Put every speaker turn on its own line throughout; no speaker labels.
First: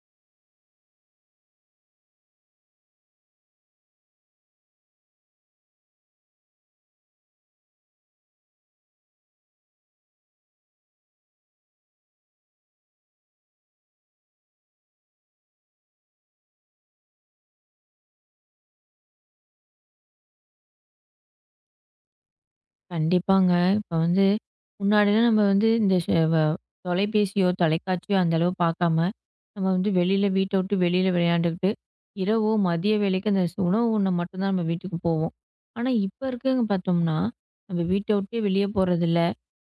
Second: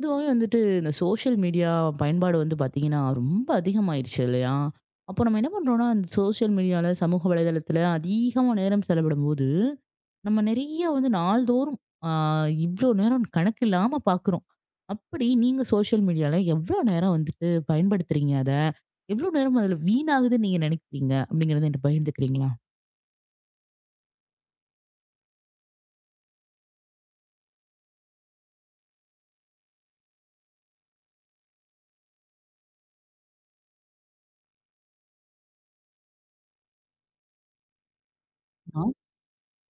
இதுவாவே வந்துட்டு இந்த social media பயன்பாடு வந்து பார்த்தீங்கன்னா, ரொம்ப அதிகமாயிருச்சு இல்லையா? அப்போ நம்ம என்ன பண்றோம்னா, அந்த சோஷியல் மீடியால, சமூக வலைதளத்துல அதிகமா நேரம் செலவிடும்போது, நம்ம நெறைய வந்து நாள்தோறும் அ இவ்ளோ நேரம் கணக்கில்லாம பார்க்குறோம். அப்படி நீங்க சோஷியல் மீடியால எவ்ளோ நேரம் வந்துட்டு பயன்படுத்துறீங்க அத? எவ்ளோ நேரம் அதுல வீணாகுதுன்னு நீங்க நெனைக்கிறீங்க? அப்படிங்கிறத என்ட்ட பகிர்ந்துக்கிறீங்களா?
கண்டிப்பாங்க. இப்ப வந்து முன்னாடிலாம் நம்ம வந்து இந்த ஷ வ தொலைபேசியோ, தொலைக்காட்சியோ அந்த அளவு பார்க்காம, நம்ம வந்து வெளியில வீட்ட விட்டு வெளியில விளையாண்டுக்கிட்டு, இரவோ, மதிய வேளைக்கு அந்த ஸ் உணவு உண்ண மட்டும் தான் நம்ம வீட்டுக்கு போவோம். ஆனா, இப்ப இருக்கங்க பார்த்தோம்னா, நம்ம வீட்ட விட்டே வெளியே
ஆ,
போறதில்ல.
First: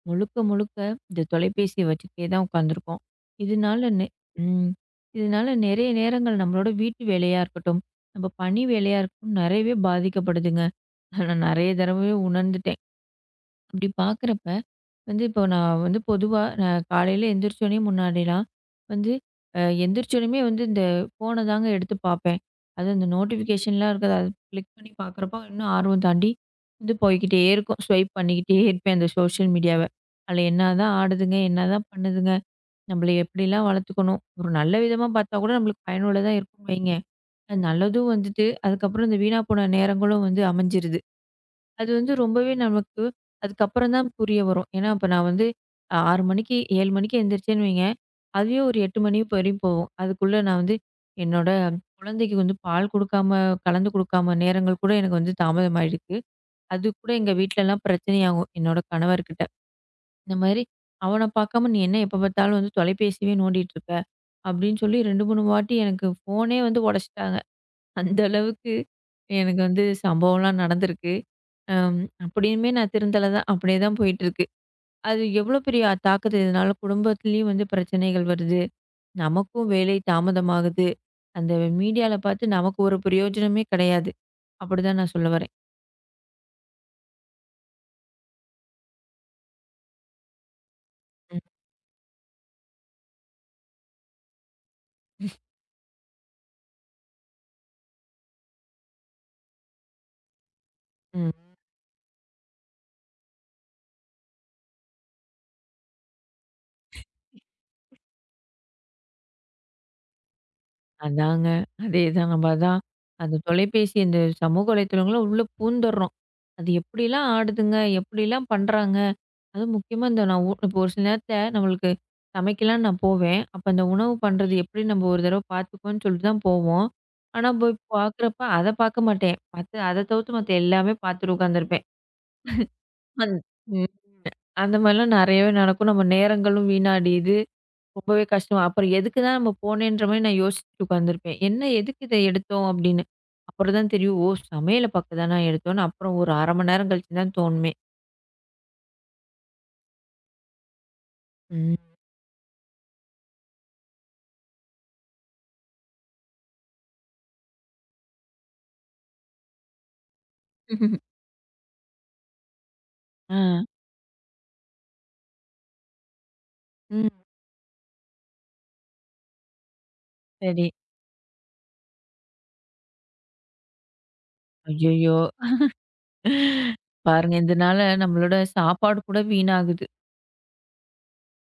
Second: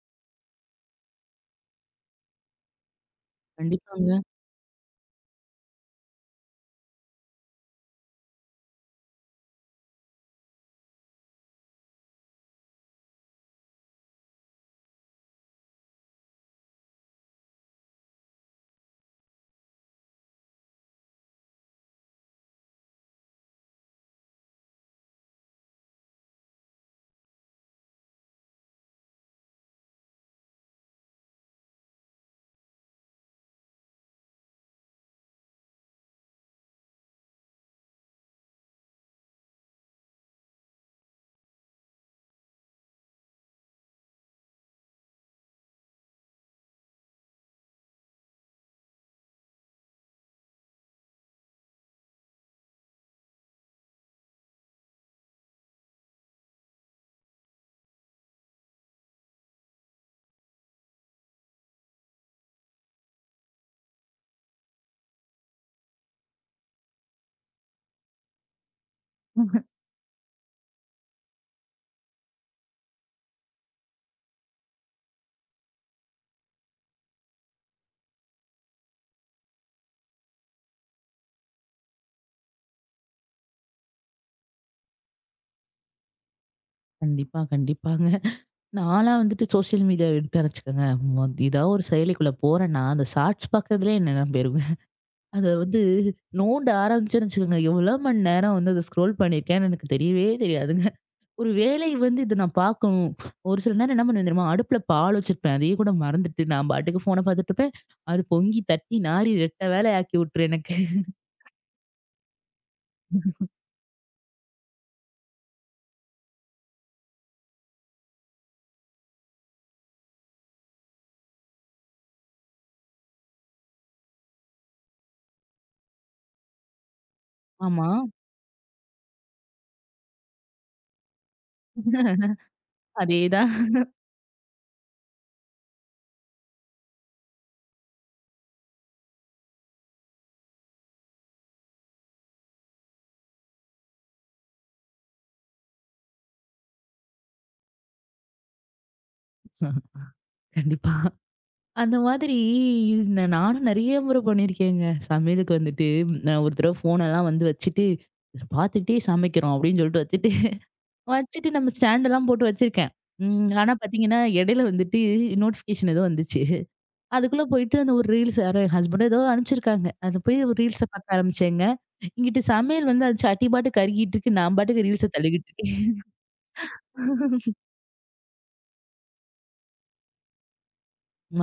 முழுக்க முழுக்க இந்த தொலைபேசிய வச்சுக்கிட்டே தான் உட்காந்துருக்கோம். இதனால நெ
கண்டிப்பாங்க.
ம். இதனால நெறைய நேரங்கள் நம்மளோட வீட்டு வேலையா இருக்கட்டும், நம்ம பணி வேலையா இருக்கட்டும், நெறையவே பாதிக்கப்படுதுங்க. அத நான் நெறைய தடவவே உணர்ந்துட்டேன். அப்படி பார்க்குறப்ப வந்து இப்போ நான் வந்து பொதுவா நான் காலையில எந்திரிச்சோனே முன்னாடிலாம் வந்து எந்திரிச்சோனேமே வந்து இந்த ஃபோனை தாங்க எடுத்து பார்ப்பேன். அது அந்த நோட்டிஃபிகேஷன்லாம் இருக்குது அது கிளிக் பண்ணி பார்க்குறப்போ இன்னும் ஆர்வம் தாண்டி வந்து போய்க்கிட்டே இருக்கும். ஸ்வைப் பண்ணிக்கிட்டே இருப்பேன் அந்த சோஷியல் மீடியாவ. அதில் என்னதான் ஆடுதுங்க, என்னதான் பண்ணுதுங்க, நம்மள எப்படிலாம் வளர்த்துக்கணும், ஒரு நல்ல விதமா பார்த்தா கூட நம்மளுக்கு பயனுள்ளதா இருக்கும்னு வைங்க. அது நல்லதும் வந்துட்டு, அதுக்கப்புறம் இந்த வீணா போன நேரங்களும் வந்து அமைஞ்சிருது. அது வந்து ரொம்பவே நமக்கு அதுக்கப்புறம் தான் புரிய வரும். ஏன்னா, இப்ப நான் வந்து 6 மணிக்கு 7 மணிக்கு எந்திரிச்சேன்னு வைங்க, அதுவே ஒரு 8 மணி வரையும் போகும். அதுக்குள்ள நான் வந்து என்னோட குழந்தைக்கு வந்து பால் குடுக்காம, கலந்து குடுக்காம நேரங்கள் கூட எனக்கு வந்து தாமதமாயிருக்கு. அது கூட எங்க வீட்லலாம் பிரச்சனையாகும் என்னோட கணவர்கிட்ட. இந்த மாதிரி "அவன பார்க்காம நீ என்ன எப்ப பார்த்தாலும் வந்து தொலைபேசியவே நோண்டிட்டு இருக்க?" அப்படின்னு சொல்லி 2, 3 வாட்டி எனக்கு ஃபோனே வந்து உடைச்சுட்டாங்க. அந்த அளவுக்கு எனக்கு வந்து சம்பவம்லாம் நடந்திருக்கு. அம் அப்படியுமே நான் திருந்தல தான். அப்படியே தான் போயிட்டுருக்கு. அது எவ்வளோ பெரிய தாக்கத்த இதனால குடும்பத்திலயும் வந்து பிரச்சனைகள் வருது. நமக்கும் வேலை தாமதமாகுது. அந்த மீடியால பார்த்து நமக்கு ஒரு பிரயோஜனமே கிடையாது. அப்படிதான் நான் சொல்ல வரேன்.
கண்டிப்பா, கண்டிப்பாங்க. நான்லாம் வந்துட்டு சோசியல் மீடியா எடுத்தேன்னு வச்சுக்கோங்க.
ம்.
ஏதாவது ஒரு செயலிக்குள்ள போறேன்னா, அந்த ஷார்ட்ஸ் பார்க்கறதுலயே என் நேரம் போயிருங்க. அத வந்து நோண்ட ஆரம்பிச்சேன்னு வச்சுக்கோங்க, எவ்வளோ மணி நேரம் வந்து அத ஸ்க்ரோல் பண்ணியிருக்கேன்னு எனக்கு தெரியவே தெரியாதுங்க.
ம்.
ஒரு வேலை வந்து இத நான் பார்க்கணும். ஒரு சில நேரம் என்ன பண்ணுவேன் தெரியுமா? அடுப்புல பால் வச்சிருப்பேன். அதையே கூட மறந்துட்டு நான் பாட்டுக்கு ஃபோன பார்த்துட்டு இருப்பேன். அது பொங்கி தட்டி நாறி ரெட்டை வேலை ஆக்கி விட்டுரும் எனக்கு.
அதாங்க. அதேதான். நம்ம அதான் அந்த தொலைபேசி இந்த சமூக வலைத்தளங்கள்ல உள்ள பூந்துடுறோம். அது எப்படிலாம் ஆடுதுங்க, எப்படிலாம் பண்றாங்க. அதுவும் முக்கியமா இந்த நான் ஊ இப்போ ஒரு சில நேரத்தில நம்மளுக்கு சமைக்கலான்னு நான் போவேன். அப்ப அந்த உணவு பண்றது எப்படி நம்ம ஒரு தடவ பார்த்துக்குவோம்ன்னு சொல்லிட்டு தான் போவோம். ஆனா போய்
ஆமா.
பார்க்குறப்ப அத பார்க்க மாட்டேன். மத்த அத தவிர்த்து மத்த எல்லாமே பார்த்துட்டு உட்காந்துருப்பேன். அந் ம்.
அதேதான்.
ம். அந்த மாரிலாம் நெறையவே நடக்கும். நம்ம நேரங்களும் வீணாடிது. ரொம்பவே கஷ்டம். அப்புறம் எதுக்கு தான் நம்ம போனேன்ற மாரி நான் யோசிச்சுட்டு உட்காந்துருப்பேன். என்ன எதுக்கு இத எடுத்தோம் அப்படின்னு. அப்புறம் தான் தெரியும், ஓ! சமையல பார்க்க தானா எடுத்தோம்ன்னு அப்புறம் ஒரு 1/2 மணி நேரம் கழிச்சு தான் தோணுமே.
கண்டிப்பா.
ம்.
அந்த மாதிரி நானும் நெறைய முறை பண்ணியிருக்கேங்க. சமையலுக்கு வந்துட்டு நான் ஒரு தடவ ஃபோனெல்லாம் வந்து வச்சுட்டு, இத பார்த்துக்கிட்டே சமைக்கிறோம் அப்படின்னு சொல்லிட்டு வச்சுட்டு,
ம்.
வச்சுட்டு நம்ம ஸ்டாண்டெல்லாம் போட்டு வச்சிருக்கேன்.
ஆ.
ம். ஆனா பார்த்தீங்கன்னா, இடையில வந்துட்டு நோட்டிஃபிகேஷன் ஏதோ வந்துச்சு.
ம்.
அதுக்குள்ள போயிட்டு அந்த ஒரு ரீல்ஸ் யாரோ என் ஹஸ்பண்ட் ஏதோ அனுப்பிச்சிருக்காங்க. அது போய் ஒரு
சரி.
ரீல்ஸ பார்க்க ஆரம்பிச்சேங்க. இங்கிட்டு சமையல் வந்து அது சட்டி பாட்டுக்கு கருகிட்டு இருக்கு. நான் பாட்டுக்கு ரீல்ஸ
ஐயய்யோ!
தள்ளிக்கிட்டு இருக்கேன்.
பாருங்க இதனால நம்மளோட சாப்பாடு கூட வீணாகுது.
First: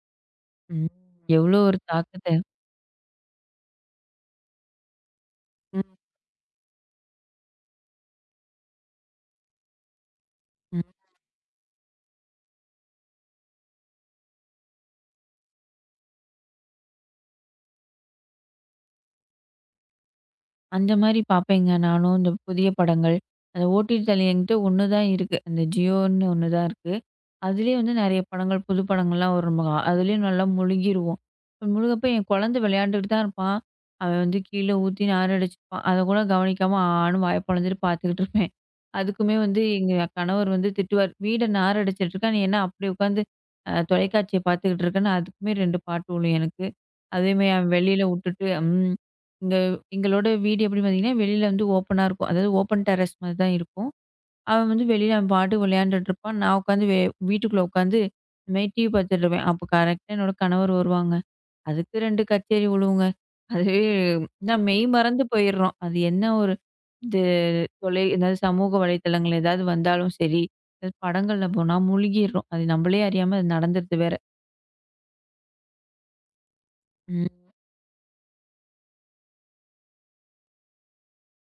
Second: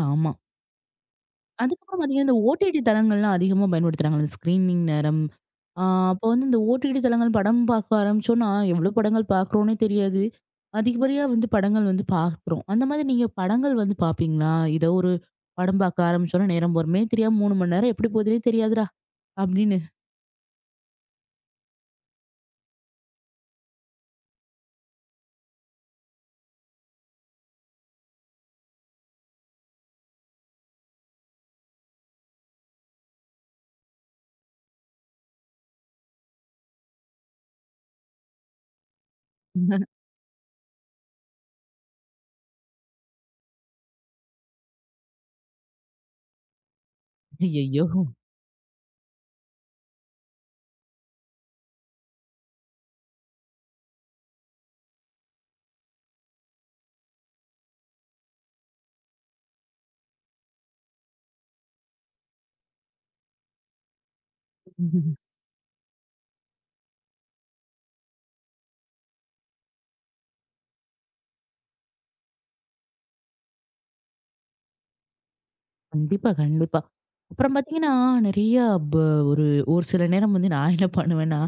ஆமா.
ம். எவ்வளோ ஒரு
அதுக்கப்புறம்
தாக்கத்த.
பார்த்தீங்கன்னா, இந்த ஓடிடி தளங்கள்லாம் அதிகமா பயன்படுத்துறாங்க. அந்த ஸ்க்ரீனிங் நேரம்.
ம்.
ஆ அப்போ வந்து இந்த ஓடிடி தளங்கள் படம் பார்க்க ஆரம்பிச்சோம்னா, எவ்வளோ படங்கள் பார்க்குறோன்னே தெரியாது. அதிகப்படியா வந்து படங்கள் வந்து பார்க்குறோம். அந்த மாதிரி நீங்க படங்கள் வந்து பார்ப்பீங்களா? ஏதோ ஒரு படம் பார்க்க ஆரம்பிச்சோம்னா, நேரம் போறமே தெரியாம 3 மணி நேரம் எப்படி போகுதுன்னே தெரியாதுடா! அப்படின்னு.
அந்த மாரி பார்ப்பேங்க நானும். இந்த புதிய படங்கள். அந்த ஓடிடி தளம் என்கிட்ட ஒண்ணு தான் இருக்கு. அந்த ஜியோன்னு ஒண்ணு தான் இருக்கு. அதிலேயே வந்து நெறைய படங்கள், புது படங்கள்லாம் வரும். நம்ம அதுலேயும் நல்லா முழுகிருவோம். இப்ப முழுகப்ப என் குழந்தை விளையாண்டுட்டு தான் இருப்பான். அவன் வந்து கீழ ஊத்தி நாறு அடிச்சுப்பான். அத கூட கவனிக்காம ஆன்னு வாய பொளந்துட்டு பார்த்துக்கிட்டு இருப்பேன். அதுக்குமே வந்து எங்க கணவர் வந்து திட்டுவார். "வீட நாறு அடிச்சுட்டு இருக்க. நீ என்ன அப்படி உட்காந்து தொலைக்காட்சிய பார்த்துக்கிட்டு இருக்கன்னு" அதுக்குமே 2 பாட்டு விழும் எனக்கு. அதேமாரி அவன்
ஐய்யய்யோ!
வெளியில வுட்டுட்டு ம். எங்களோட வீடு எப்படி பார்த்தீங்கன்னா, வெளியில வந்து ஓப்பனா இருக்கும். அதாவது ஓப்பன் டெரஸ் மாரி தான் இருக்கும். அவன் வந்து வெளியில அவன் பாட்டுக்கு விளையாண்டுட்டு இருப்பான். நான் உட்காந்து வே வீட்டுக்குள்ள உட்காந்து இந்த மாரி டிவி பார்த்துட்டு இருப்பேன். அப்போ கரெக்ட்டா என்னோட கணவர் வருவாங்க. அதுக்கு 2 கச்சேரி விழுவுங்க. அதுவே நான் மெய் மறந்து போயிடுறோம். அது என்ன ஒரு இது தொலை ஏதாவது சமூக வலைத்தளங்கள் ஏதாவது வந்தாலும் சரி, இந்த படங்கள்ல போனா முழுகிடுறோம். அது நம்மளே அறியாம அது நடந்துருது வேற.
கண்டிப்பா, கண்டிப்பா.
ம்.
அப்புறம் பார்த்தீங்கன்னா, நெறைய ப ஒரு ஒரு சில நேரம் வந்து நான் என்ன பண்ணுவேன்னா,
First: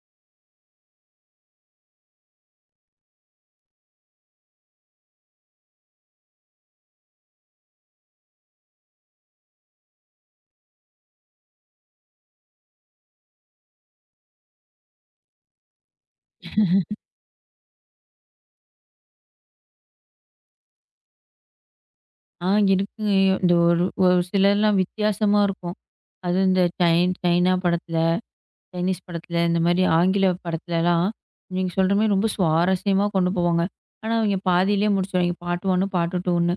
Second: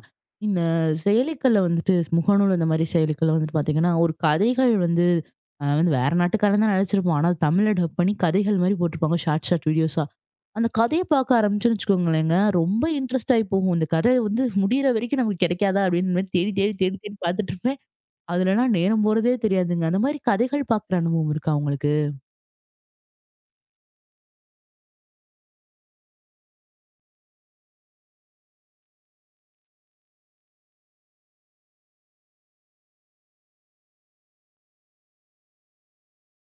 இந்த செயலிகள்ல வந்துட்டு முகநூல் இந்த மாரி செயலிகள்ல வந்துட்டு பார்த்தீங்கன்னா, ஒரு கதைகள் வந்து அவன் வந்து வேற நாட்டுக்காரன் தான் நெனச்சிருப்பான். ஆனா தமிழ்ல டப் பண்ணி கதைகள் மாரி போட்டுருப்பாங்க. ஷார்ட், ஷார்ட் வீடியோஸா. அந்த கதைய பார்க்க ஆரம்பிச்சோன்னு வச்சுக்கோங்களேங்க, ரொம்ப இன்ட்ரெஸ்ட் ஆயி போகும். இந்த கதை வந்து முடியிற வரைக்கும் நமக்கு கிடைக்காதா? அப்படின்னு மாரி தேடி, தேடி, தேடி, தேடி பார்த்துட்டுருப்பேன். அதுலலாம் நேரம் போறதே தெரியாதுங்க. அந்த மாரி கதைகள் பார்க்குற அனுபவம் இருக்கா உங்களுக்கு?
ஆ இருக்குங்க. இந்த ஒரு ஒரு சிலர்லாம் வித்தியாசமா இருக்கும். அதுவும் இந்த சைனா படத்துல சைனீஸ் படத்துல, இந்த மாரி ஆங்கில படத்துலலாம், நீங்க சொல்ற மாரி ரொம்ப சுவாரஸ்யமா கொண்டு போவாங்க. ஆனா, அவைங்க பாதியிலேயே முடிச்சுருவாய்ங்க. Part 1, part 2ன்னு.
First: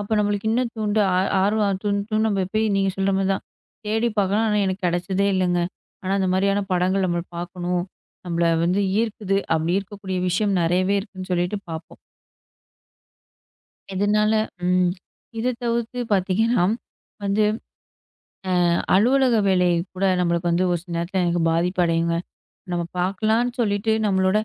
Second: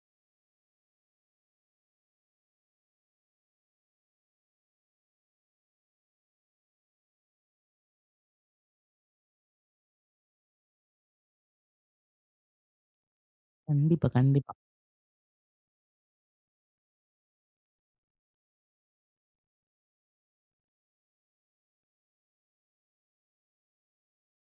அப்ப நம்மளுக்கு இன்னும் தூண்டு ஆ ஆர்வம் தூண்டும் நம்ம போய் நீங்க சொல்ற மாரி தான். தேடி பார்க்கலாம். ஆனா, எனக்கு கிடைச்சதே இல்லங்க. ஆனா, அந்த மாரியான படங்கள் நம்ம பார்க்கணும். நம்மள வந்து ஈர்க்குது. அப்படி ஈர்க்கக்கூடிய விஷயம் நெறையவே இருக்குன்னு சொல்லிட்டு பார்ப்போம்.
கண்டிப்பா,
இதனால
கண்டிப்பா.
ம். இத தவிர்த்து பார்த்தீங்கன்னா, வந்து அலுவலக வேலை கூட நம்மளுக்கு வந்து ஒரு சில நேரத்துல எனக்கு பாதிப்படையுங்க. நம்ம பார்க்கலான்னு சொல்லிட்டு நம்மளோட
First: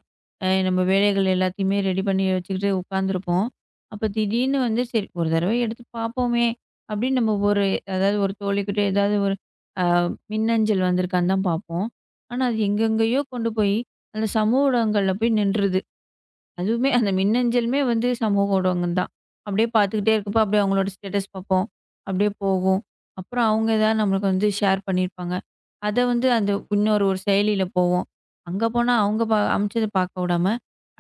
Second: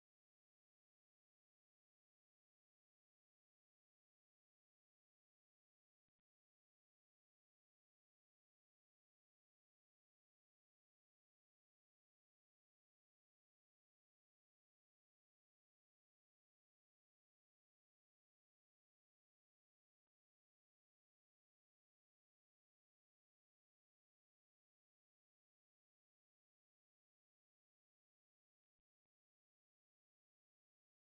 நம்ம வேலைகள் எல்லாத்தையுமே ரெடி பண்ணி வச்சுக்கிட்டு உட்காந்துருப்போம். அப்ப திடீர்னு வந்து சரி ஒரு தடவை எடுத்து பார்ப்போமே! அப்படின்னு நம்ம ஒரு அதாவது ஒரு தோழிக்கிட்ட ஏதாவது ஒரு அ மின்னஞ்சல் வந்திருக்கான்னு தான் பார்ப்போம். ஆனா அது எங்கெங்கேயோ கொண்டு போய் அந்த சமூக ஊடகங்கள்ல போய் நின்றுது. அதுவுமே அந்த மின்னஞ்சலுமே வந்து சமூக ஊடகம் தான். அப்படியே பார்த்துக்கிட்டே இருக்கப்போ, அப்படியே அவங்களோட ஸ்டேட்டஸ் பார்ப்போம். அப்படியே போகும். அப்புறம் அவங்க ஏதாவது நம்மளுக்கு வந்து ஷேர் பண்ணியிருப்பாங்க. அத வந்து அந்த இன்னொரு ஒரு செயலியில போவோம். அங்க போனா அவங்க ப அமுச்சத பார்க்க விடாம,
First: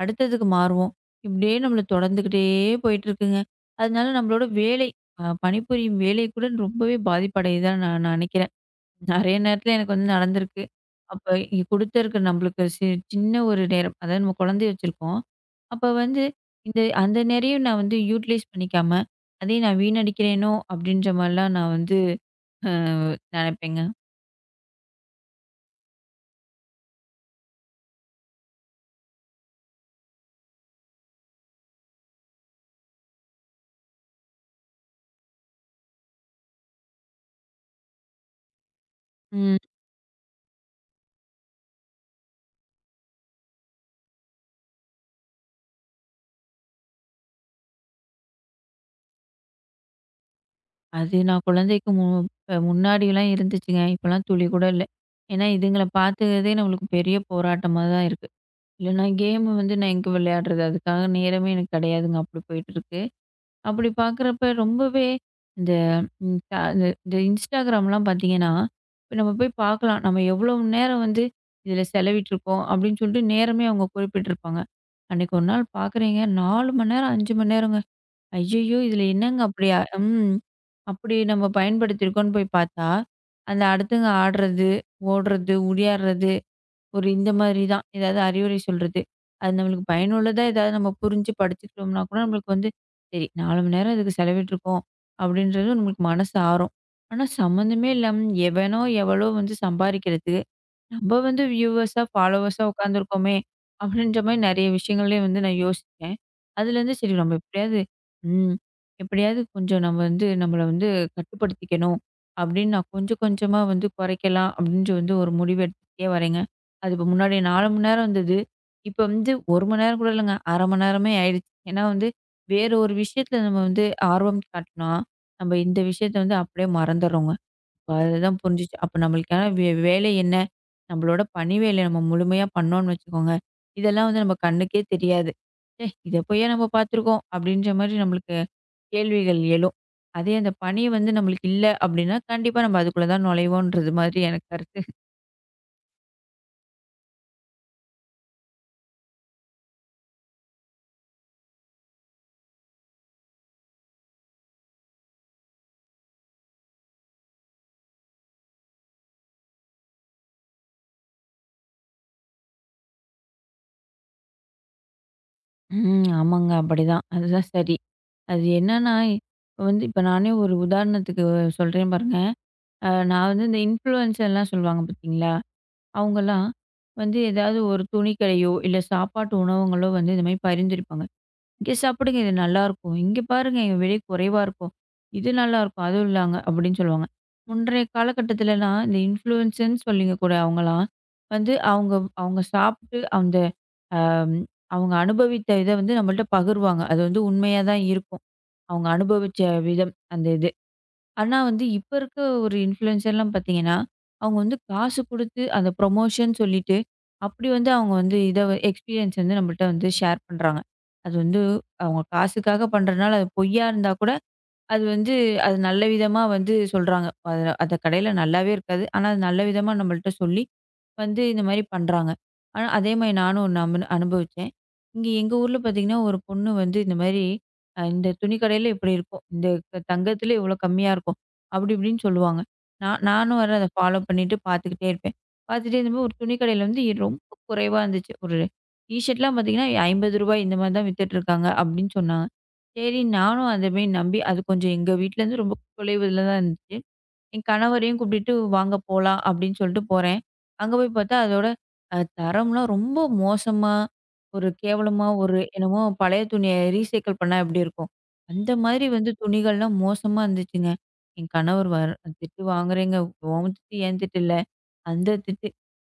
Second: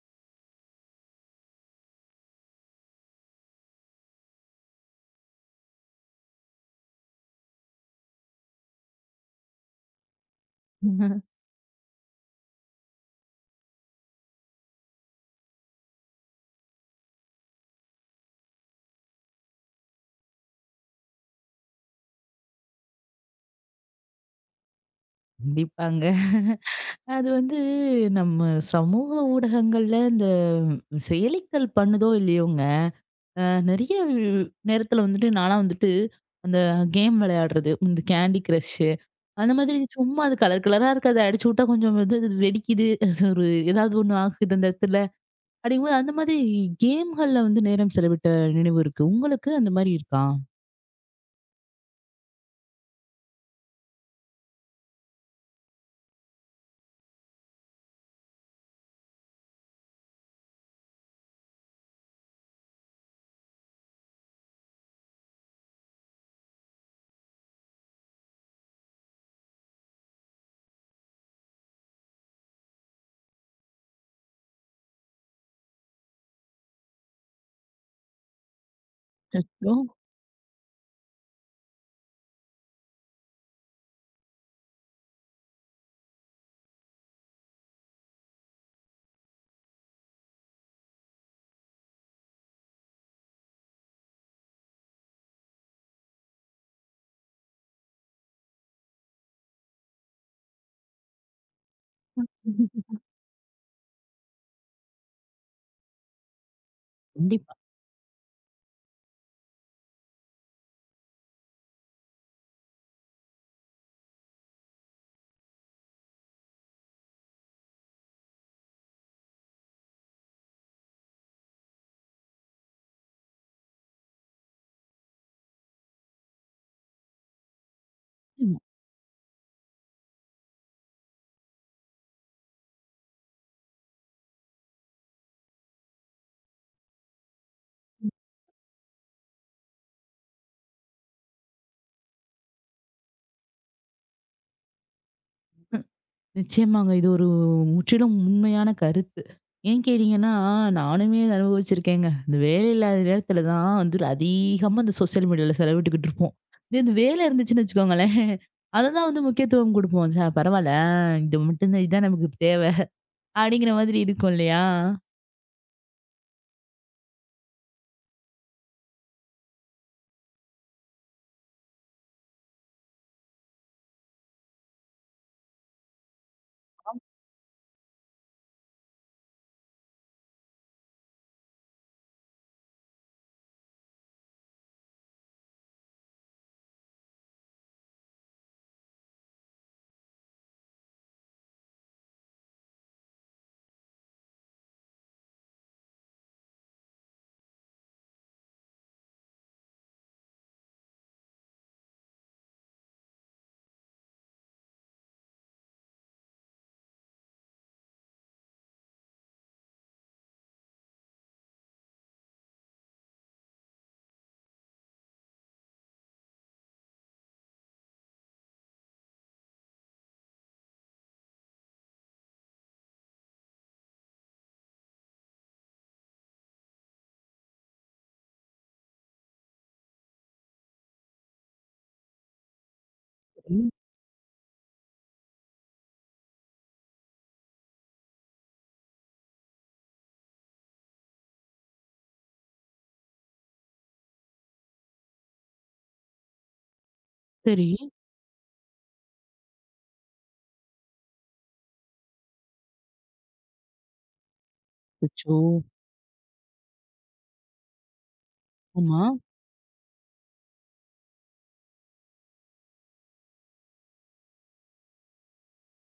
அடுத்ததுக்கு மாறுவோம். இப்படியே நம்மள தொடர்ந்துகிட்டே போயிட்டுருக்குங்க. அதனால நம்மளோட வேலை பணிபுரியும் வேலை கூட ரொம்பவே பாதிப்படையுதுதான் நான் நான் நினைக்கிறேன். நெறைய நேரத்துல எனக்கு வந்து நடந்திருக்கு. அப்ப குடுத்திருக்க நம்மளுக்கு சின்ன ஒரு நேரம். அதாவது நம்ம குழந்தை வச்சிருக்கோம். அப்ப வந்து இந்த அந்த நேரையும் நான் வந்து யூட்டிலைஸ் பண்ணிக்காம, அதையும் நான் வீணடிக்கிறேனோ! அப்டின்ற மாரிலாம் நான் வந்து அ நெனைப்பேங்க.
கண்டிப்பாங்க. அது வந்து நம்ம சமூக ஊடகங்கள்ல இந்த செயலிகள் பண்ணுதோ இல்லையோங்க, அ நெறைய நேரத்துல வந்துட்டு நான்லாம் வந்துட்டு அந்த கேம் விளையாடுறது, இந்த கேண்டி கிரஷ்ஷு அந்த
ம்.
மாதிரி சும்மா அது கலர் கலரா இருக்கு. அத அடிச்சு விட்டா கொஞ்சம் வந்து அது வெடிக்குது. அது ஒரு ஏதாவது ஒண்ணு ஆகுது அந்த இடத்துல. அப்படிங்கும்போது அந்த மாதிரி கேம்கள்ல வந்து நேரம் செலவிட்ட நினைவு இருக்கு. உங்களுக்கு அந்த மாரி இருக்கா?
அது நான் குழந்தைக்கு மு அ முன்னாடிலாம் இருந்துச்சுங்க. இப்பலாம் துளி கூட இல்ல. ஏன்னா இதுங்கள பாத்துக்கிறதே நம்மளுக்கு பெரிய போராட்டமா தான் இருக்கு. இல்லன்னா கேம் வந்து நான் எங்க விளையாடுறது? அதுக்காக நேரமே எனக்கு கிடையாதுங்க. அப்டி போயிட்டுருக்கு. அப்படி பார்க்குறப்ப ரொம்பவே இந்த ம், த இந்த இந்த இன்ஸ்டாகிராம்லாம் பார்த்தீங்கன்னா, இப்ப நம்ம போய் பார்க்கலாம். நம்ம எவ்வளோ நேரம் வந்து இதில செலவிட்டுருக்கோம் அப்படின்னு சொல்லிட்டு நேரமே அவங்க குறிப்பிட்டிருப்பாங்க. அன்னைக்கு ஒரு நாள் பார்க்குறீங்க 4 மணி நேரம், 5 மணி நேரங்க. ஐய்யய்யோ! இதில என்னங்க
அச்சச்சோ!
அப்படியா ம். அப்படி நம்ம பயன்படுத்தியிருக்கோம்ன்னு போய் பார்த்தா, அந்த அடுத்தவங்க ஆடுறது, ஓடுறது, உடையாடுறது ஒரு இந்த மாதிரி தான். ஏதாவது அறிவுரை சொல்றது. அது நம்மளுக்கு பயனுள்ளதா ஏதாவது நம்ம புரிஞ்சு படிச்சுக்கிட்டோம்னா கூட நம்மளுக்கு வந்து, சரி 4 மணி நேரம் இதுக்கு செலவிட்டுருக்கோம் அப்படின்றது நம்மளுக்கு மனசு ஆறும். ஆனா சம்மந்தமே இல்லாம எவனோ எவளோ வந்து சம்பாரிக்கிறது. நம்ம வந்து வியூவர்ஸா, ஃபாலோவர்ஸா உட்காந்துருக்கோமே! அப்படின்ற மாரி நெறைய விஷயங்கள்லயும் வந்து நான் யோசிச்சேன். அதுலேருந்து சரி நம்ம
கண்டிப்பா.
எப்படியாவது ம் எப்படியாவது கொஞ்சம் நம்ம வந்து நம்மள வந்து கட்டுப்படுத்திக்கணும். அப்படின்னு நான் கொஞ்சம் கொஞ்சமா வந்து குறைக்கலாம் அப்படின்ட்டு வந்து ஒரு முடிவு எடுத்துக்கிட்டே வரேங்க. அது இப்ப முன்னாடி 4 மணி நேரம் இருந்தது. இப்ப வந்து 1 மணி நேரம் கூட இல்லங்க. 1/2 மணி நேரமே ஆயிடுச்சு. ஏன்னா வந்து வேற ஒரு விஷயத்துல நம்ம வந்து ஆர்வம் காட்டினா, நம்ம இந்த விஷயத்த வந்து அப்படியே மறந்துர்றோங்க. அதுதான் புரிஞ்சுச்சு. அப்ப நம்மளுக்கான வேலை என்ன? நம்மளோட பணி வேலைய நம்ம முழுமையா பண்ணோம்னு வச்சுக்கோங்க, இதெல்லாம் வந்து நம்ம கண்ணுக்கே தெரியாது. "ச்சே! இத போயா நம்ம பார்த்துருக்கோம்." அப்படின்ற மாரி நம்மளுக்கு கேள்விகள் எழும். அதே அந்த பணி வந்து நம்மளுக்கு இல்ல அப்படின்னா, கண்டிப்பா நம்ம அதுக்குள்ள தான் நுழைவோன்றது மாதிரி எனக்கு கருத்து.
நிச்சயமாங்க. இது ஒரு முற்றிலும் உண்மையான கருத்து. ஏன் கேட்டீங்கன்னா, நானுமே இத அனுபவிச்சிருக்கேங்க. இந்த வேலை இல்லாத நேரத்துல தான் வந்து அதிகமா இந்த சோசியல் மீடியால செலவிட்டுக்கிட்டு இருப்போம். இதே இந்த வேலை இருந்துச்சுன்னு வச்சுக்கோங்களேன், அததான் வந்து முக்கியத்துவம் குடுப்போம். பரவால்ல, இது மட்டும் தான் இதான் நமக்கு தேவை." அப்படிங்கிற மாதிரி இருக்கும் இல்லையா?
ம். ஆமாங்க. அப்படிதான். அதுதான் சரி. அது என்னன்னா, இப்ப வந்து இப்ப நானே ஒரு உதாரணத்துக்கு சொல்றேன் பாருங்க. நான் வந்து இந்த இன்ஃப்ளூயன்சர்லாம் சொல்லுவாங்க பார்த்தீங்களா? அவங்கலாம் வந்து ஏதாவது ஒரு துணிக்கடையோ, இல்ல சாப்பாட்டு உணவகங்களோ வந்து இந்த மாரி பரிந்துரைப்பாங்க. "இங்கே சாப்பிடுங்க இது நல்லாயிருக்கும். இங்கே பாருங்க இங்க விலை குறைவா இருக்கும். இது நல்லாயிருக்கும். அது இல்லாங்க" அப்படின்னு சொல்லுவாங்க. முன்றைய காலகட்டத்துலலாம் இந்த இன்ஃப்ளூயன்ஸர்ன்னு சொல்லிக்கக்கூடிய அவங்கலாம் வந்து அவங்க அவங்க சாப்பிட்டு அந்த அம் அவங்க அனுபவித்த இத வந்து நம்மள்ட்ட பகிர்வாங்க. அது வந்து உண்மையா தான் இருக்கும். அவங்க அனுபவிச்ச விதம் அந்த இது. ஆனா வந்து இப்ப இருக்க ஒரு இன்ஃப்ளூயன்ஸர்லாம் பார்த்தீங்கன்னா, அவங்க வந்து காசு குடுத்து அந்த ப்ரொமோஷன் சொல்லிட்டு, அப்படி வந்து அவங்க வந்து இத எக்ஸ்பீரியன்ஸ் வந்து நம்மள்ட்ட வந்து ஷேர் பண்றாங்க. அது வந்து அவங்க காசுக்காக பண்றதுனால அது பொய்யா இருந்தா கூட, அது வந்து அது நல்ல விதமா வந்து சொல்றாங்க. அது அந்த கடையில நல்லாவே இருக்காது. ஆனா, அது நல்ல விதமா நம்மள்ட்ட சொல்லி வந்து இந்த மாரி பண்றாங்க. ஆனா, அதே மாரி நானும் ஒண்ணு அனுபவிச்சேன். இங்க எங்க ஊர்ல பார்த்தீங்கன்னா, ஒரு பொண்ணு வந்து இந்த மாரி இந்த துணி கடையில இப்படி இருக்கும். இந்த தங்கத்தில இவ்வளோ கம்மியா இருக்கும். அப்படி இப்படின்னு சொல்லுவாங்க. நானும் வேற அதை
ம்.
ஃபாலோ பண்ணிட்டு பார்த்துக்கிட்டே இருப்பேன். பார்த்துட்டே இருந்தபோது ஒரு துணி கடையில வந்து ரொம்ப குறைவா இருந்துச்சு. ஒரு டீ ஷர்ட்லாம் பார்த்தீங்கன்னா, ரூ. 50 இந்த மாரி தான் வித்துட்டு இருக்காங்க அப்படின்னு சொன்னாங்க. சரி, நானும் அத போய் நம்பி அது கொஞ்சம் எங்க வீட்லேருந்து ரொம்ப தொலைவுல தான் இருந்துச்சு. என்
சரி.
கணவரையும் கூட்டிட்டு வாங்க போலாம் அப்படின்னு சொல்லிட்டு போறேன். அங்க போய் பார்த்தா அதோட தரம்லாம் ரொம்ப மோசமா, ஒரு கேவலமா
அச்சோ!
ஒரு என்னமோ பழைய துணிய ரீசைக்கிள் பண்ணா எப்படி இருக்கும்? அந்த மாதிரி
ஆமா.
வந்து துணிகள்லாம் மோசமா இருந்துச்சுங்க. என் கணவர் வர திட்டு வாங்குறேங்க. உன் திட்டு என் திட்டு இல்ல. அந்த திட்டு.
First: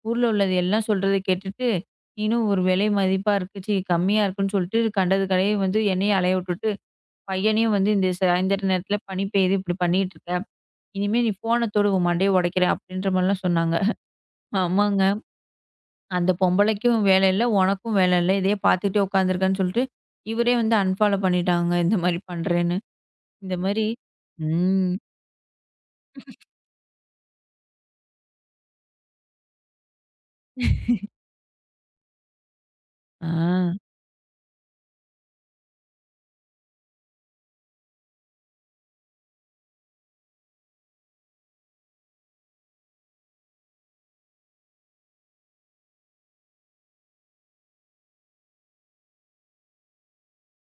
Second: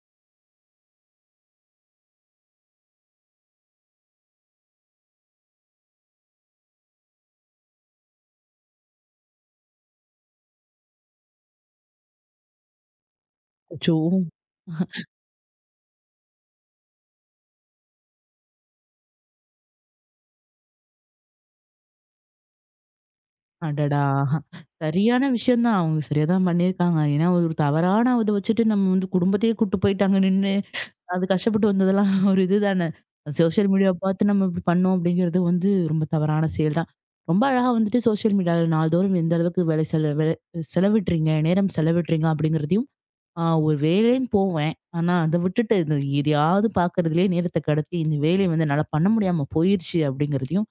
ஊர்ல உள்ளது எல்லாம் சொல்றத கேட்டுட்டு, நீனும் ஒரு விலை மதிப்பா இருக்கு. ச்சீ கம்மியா இருக்குன்னு சொல்லிட்டு கண்டது கடைய வந்து என்னையும் அலைய விட்டுட்டு பையனையும் வந்து இந்த சாயந்தர நேரத்துல பனி பெய்யுது இப்படி பண்ணிட்டு இருக்க. இனிமே நீ ஃபோன தொடு உன் மண்டைய உடைக்கிறேன் அப்படின்ற மாதிரிலாம் சொன்னாங்க.
அச்சோ!
ஆமாங்க. அந்த பொம்பளைக்கும் வேலை இல்ல, உனக்கும் வேலை இல்ல. இதையே பார்த்துட்டே உட்காந்துருக்கன்னு சொல்லிட்டு, இவரே வந்து அன்ஃபாலோ பண்ணிட்டாங்க. இந்த மாரி பண்றேன்னு. இந்த மாரி
அடடா!
ம்.
சரியான விஷயம் தான். அவங்க சரியா தான் பண்ணியிருக்காங்க. ஏன்னா, ஒரு தவறான இத வச்சுட்டு நம்ம வந்து குடும்பத்தையே கூட்டு போயிட்டாங்க நின்னு. அது கஷ்டப்பட்டு வந்ததெல்லாம் ஒரு இதுதானே. சோஷியல்
ஆ.
மீடியாவ பார்த்து நம்ம இப்படி பண்ணோம் அப்படிங்கிறது வந்து ரொம்ப தவறான செயல் தான். ரொம்ப அழகா வந்துட்டு சோஷியல் மீடியால நாள்தோறும் எந்த அளவுக்கு வேலை செலவிடுறீங்க, நேரம் செலவிடுறீங்க அப்படிங்கிறதையும், ஒரு வேலைன்னு போவேன். ஆனா அத விட்டுட்டு இந்த எதையாவது பார்க்கறதுலயே நேரத்த கடத்தி இந்த வேலைய வந்து என்னால பண்ண முடியாம போயிருச்சு அப்படிங்கிறதையும்,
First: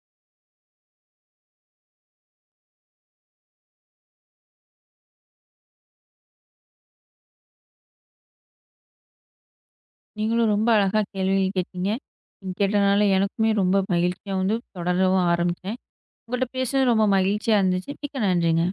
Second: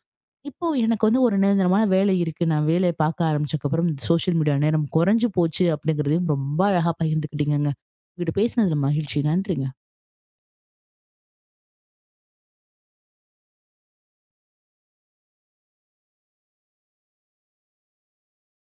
இப்போ எனக்கு வந்து ஒரு நிரந்தரமான வேலை இருக்கு. நான் வேலைய பார்க்க ஆரம்பிச்சதுக்கப்புறம் சோஷியல் மீடியா நேரம் குறைஞ்சு போச்சு அப்படிங்கிறதையும் ரொம்ப அழகா பகிர்ந்துக்கிட்டீங்கங்க. உங்ககிட்ட பேசினதுல மகிழ்ச்சி. நன்றிங்க.
நீங்களும் ரொம்ப அழகா கேள்விகள் கேட்டீங்க. நீங்க கேட்டனால எனக்குமே ரொம்ப மகிழ்ச்சியா வந்து தொடரவும் ஆரம்பிச்சேன். உங்கள்ட்ட பேசுனது ரொம்ப மகிழ்ச்சியா இருந்துச்சு. மிக்க நன்றிங்க.